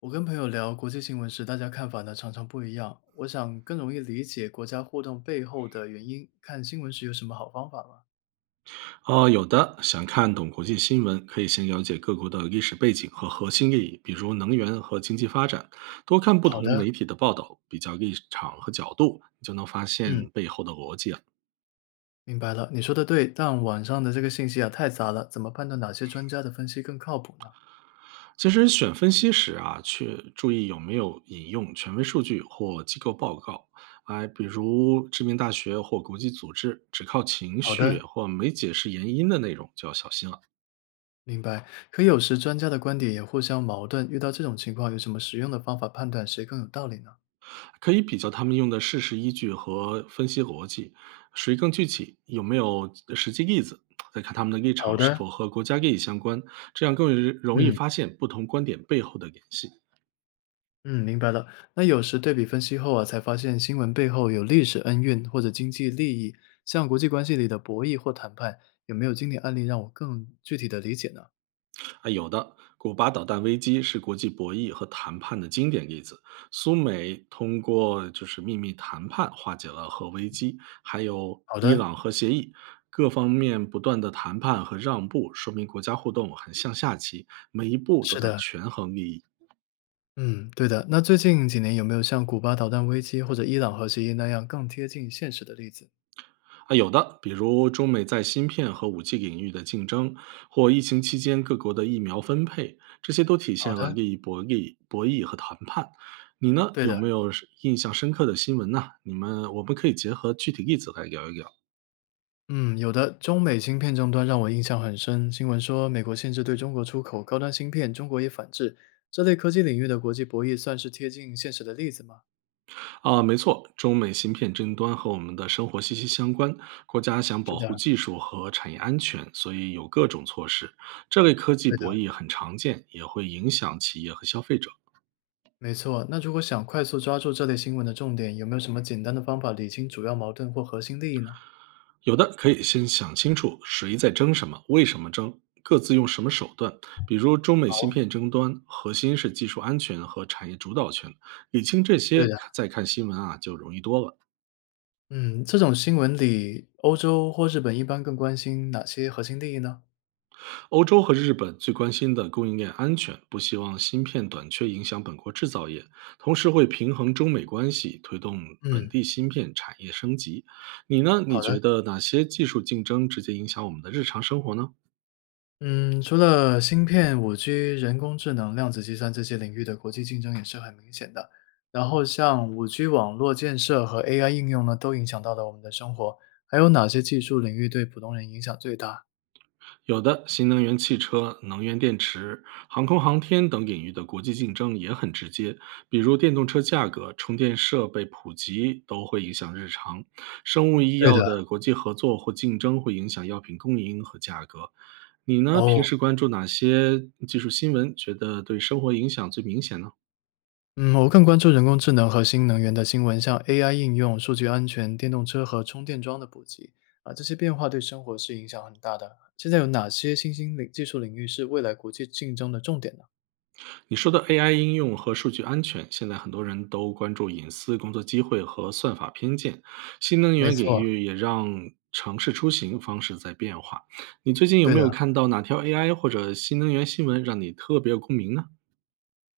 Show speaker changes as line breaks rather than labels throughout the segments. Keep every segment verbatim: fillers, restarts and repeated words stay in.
我跟朋友聊国际新闻时，大家看法呢常常不一样。我想更容易理解国家互动背后的原因，看新闻时有什么好方法吗？
呃，有的。想看懂国际新闻，可以先了解各国的历史背景和核心利益，比如能源和经济发展。多看不
好
同
的，
媒体的报道，比较立场和角度，你就能发
嗯，
现背后的逻辑了。
明白了，你说的对，但网上的这个信息啊太杂了，怎么判断哪些专家的分析更靠谱呢？
其实选分析时啊，去注意有没有引用权威数据或机构报告，哎，比如知名大学或国际组织，只靠情
好
绪
的，
或没解释原因的内容就要小心了。
明白。可有时专家的观点也互相矛盾，遇到这种情况，有什么实用的方法判断谁更有道理呢？
可以比较他们用的事实依据和分析逻辑，谁更具体，有没有呃实际例子，再看他们的立
好
场是
的，
否和国家利益相关，这样更容易
嗯。
发现不同观点背后的联系。
嗯，明白了。那有时对比分析后啊，才发现新闻背后有历史恩怨或者经济利益，像国际关系里的博弈或谈判，有没有经典案例让我更具体的理解呢？
啊，有的，古巴导弹危机是国际博弈和谈判的经典例子，苏美通过就是秘密谈判化解了核危机，还有
好
伊
的，
朗核协议。各方面不断的谈判和让步，说明国家互动很像下棋，每一步都
是
在
的，
权衡利益。
嗯，对的。那最近几年有没有像古巴导弹危机或者伊朗核协议那样更贴近现实的例子？
啊，有的，比如中美在芯片和 五 G 领域的竞争，或疫情期间各国的疫苗分配，这些都体
好
现了
的，
利益博弈、博弈和谈判。你呢，
对
有
的，
没有是印象深刻的新闻呢？你们我们可以结合具体例子来聊一聊。
嗯，有的。中美芯片争端让我印象很深，新闻说美国限制对中国出口高端芯片，中国也反制。这类科技领域的国际博弈算是贴近现实的例子吗？
啊，没错，中美芯片争端和我们的生活息息相关。国家想
是
保护
的，
技术和产业安全，所以有各种措施。这类科技
对
博
的，
弈很常见，也会影响企业和消费者。
没错。那如果想快速抓住这类新闻的重点，有没有什么简单的方法理清主要矛盾或核心利益呢？
有的可以先想清楚谁在争什么，为什么争，各自用什么手段。比如中美芯
好，
片争端，核心是技术安全和产业主导权，理清这
对
些，
的，
再看新闻啊就容易多了。
嗯，这种新闻里，欧洲或日本一般更关心哪些核心利益呢？
欧洲和日本最关心的供应链安全，不希望芯片短缺影响本国制造业，同时会平衡中美关系，推动本
嗯，
地芯片产业升级。你呢？你
好的，
觉得哪些技术竞争直接影响我们的日常生活呢？
嗯，除了芯片、五 g 人工智能、量子计算这些领域的国际竞争也是很明显的。然后像五 g 网络建设和 A I 应用呢，都影响到了我们的生活。还有哪些技术领域对普通人影响最大？
有的，新能源汽车、能源电池、航空航天等领域的国际竞争也很直接，比如电动车价格、充电设备普及都会影响日常。生物医
对的，
药的国际合作或竞争会影响药品供应和价格。你呢？平
哦，
时关注哪些技术新闻？觉得对生活影响最明显呢？
嗯，我更关注人工智能和新能源的新闻，像 A I 应用、数据安全、电动车和充电桩的普及啊，这些变化对生活是影响很大的。现在有哪些新兴领技术领域是未来国际竞争的重点呢？
你说的 A I 应用和数据安全，现在很多人都关注隐私、工作机会和算法偏见。新能
没
源领
错，
域也让城市出行方式在变化。你最近有
对
没
的。
有看到哪条 A I 或者新能源新闻让你特别有共鸣呢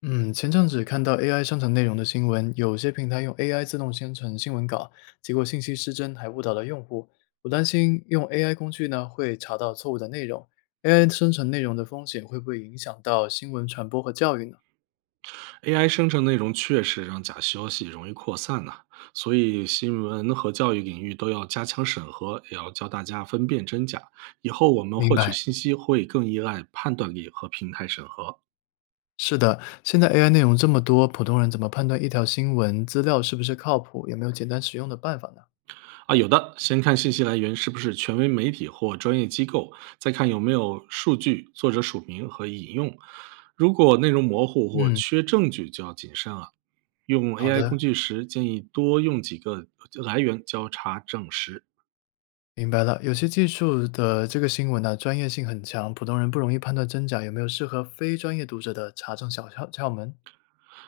嗯，前阵子看到 A I 生成内容的新闻，有些平台用 A I 自动生成新闻稿，结果信息失真，还误导了用户。我担心用 A I 工具呢会查到错误的内容，A I 生成内容的风险会不会影响到新闻传播和教育呢？
？A I 生成内容确实让假消息容易扩散呐、所以新闻和教育领域都要加强审核，也要教大家分辨真假。以后我们
明
获取
白。
信息会更依赖判断力和平台审核。
是的，现在 A I 内容这么多，普通人怎么判断一条新闻资料是不是靠谱？有没有简单实用的办法呢？
啊，有的，先看信息来源是不是权威媒体或专业机构，再看有没有数据、作者署名和引用。如果内容模糊或
嗯，
缺证据，就要谨慎了。用
好
A I
的，
工具时，建议多用几个来源交叉证实。
明白了。有些技术的这个新闻呢、专业性很强，普通人不容易判断真假。有没有适合非专业读者的查证小窍窍门？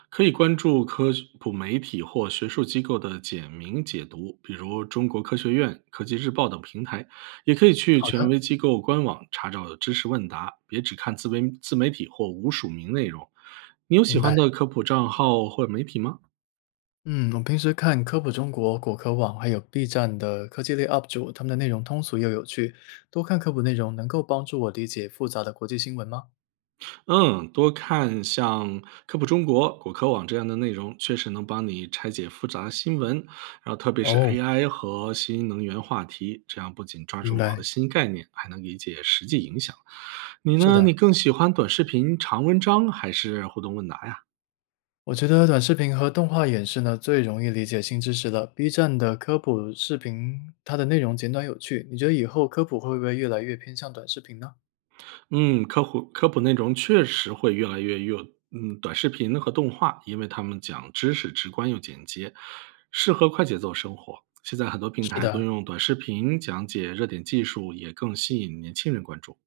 可以关注科普媒体或学术机构的简明解读，比如中国科学院、科技日报等平台，也可以去
好
权
的，
威机构官网查找知识问答，别只看自媒自媒体或无署名内容。你有喜
明白。
欢的科普账号或媒体吗？
嗯，我平时看科普中国、果壳网还有 B 站的科技类 U P 主，他们的内容通俗又有趣。多看科普内容能够帮助我理解复杂的国际新闻吗？
嗯，多看像科普中国、果壳网这样的内容，确实能帮你拆解复杂新闻。然后，特别是
哦，
A I 和新能源话题，这样不仅抓
明
住核
白。
心概念，还能理解实际影响。你
是
呢？
的。
你更喜欢短视频、长文章还是互动问答呀？
我觉得短视频和动画演示呢，最容易理解新知识了。B 站的科普视频，它的内容简短有趣，你觉得以后科普会不会越来越偏向短视频呢？
嗯，科普科普内容确实会越来越有，嗯，短视频和动画，因为他们讲知识直观又简洁，适合快节奏生活。现在很多平
是
台都
的，
用短视频讲解热点技术，也更吸引年轻人关注。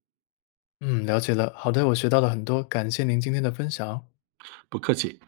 嗯，了解了。好的，我学到了很多，感谢您今天的分享。
不客气。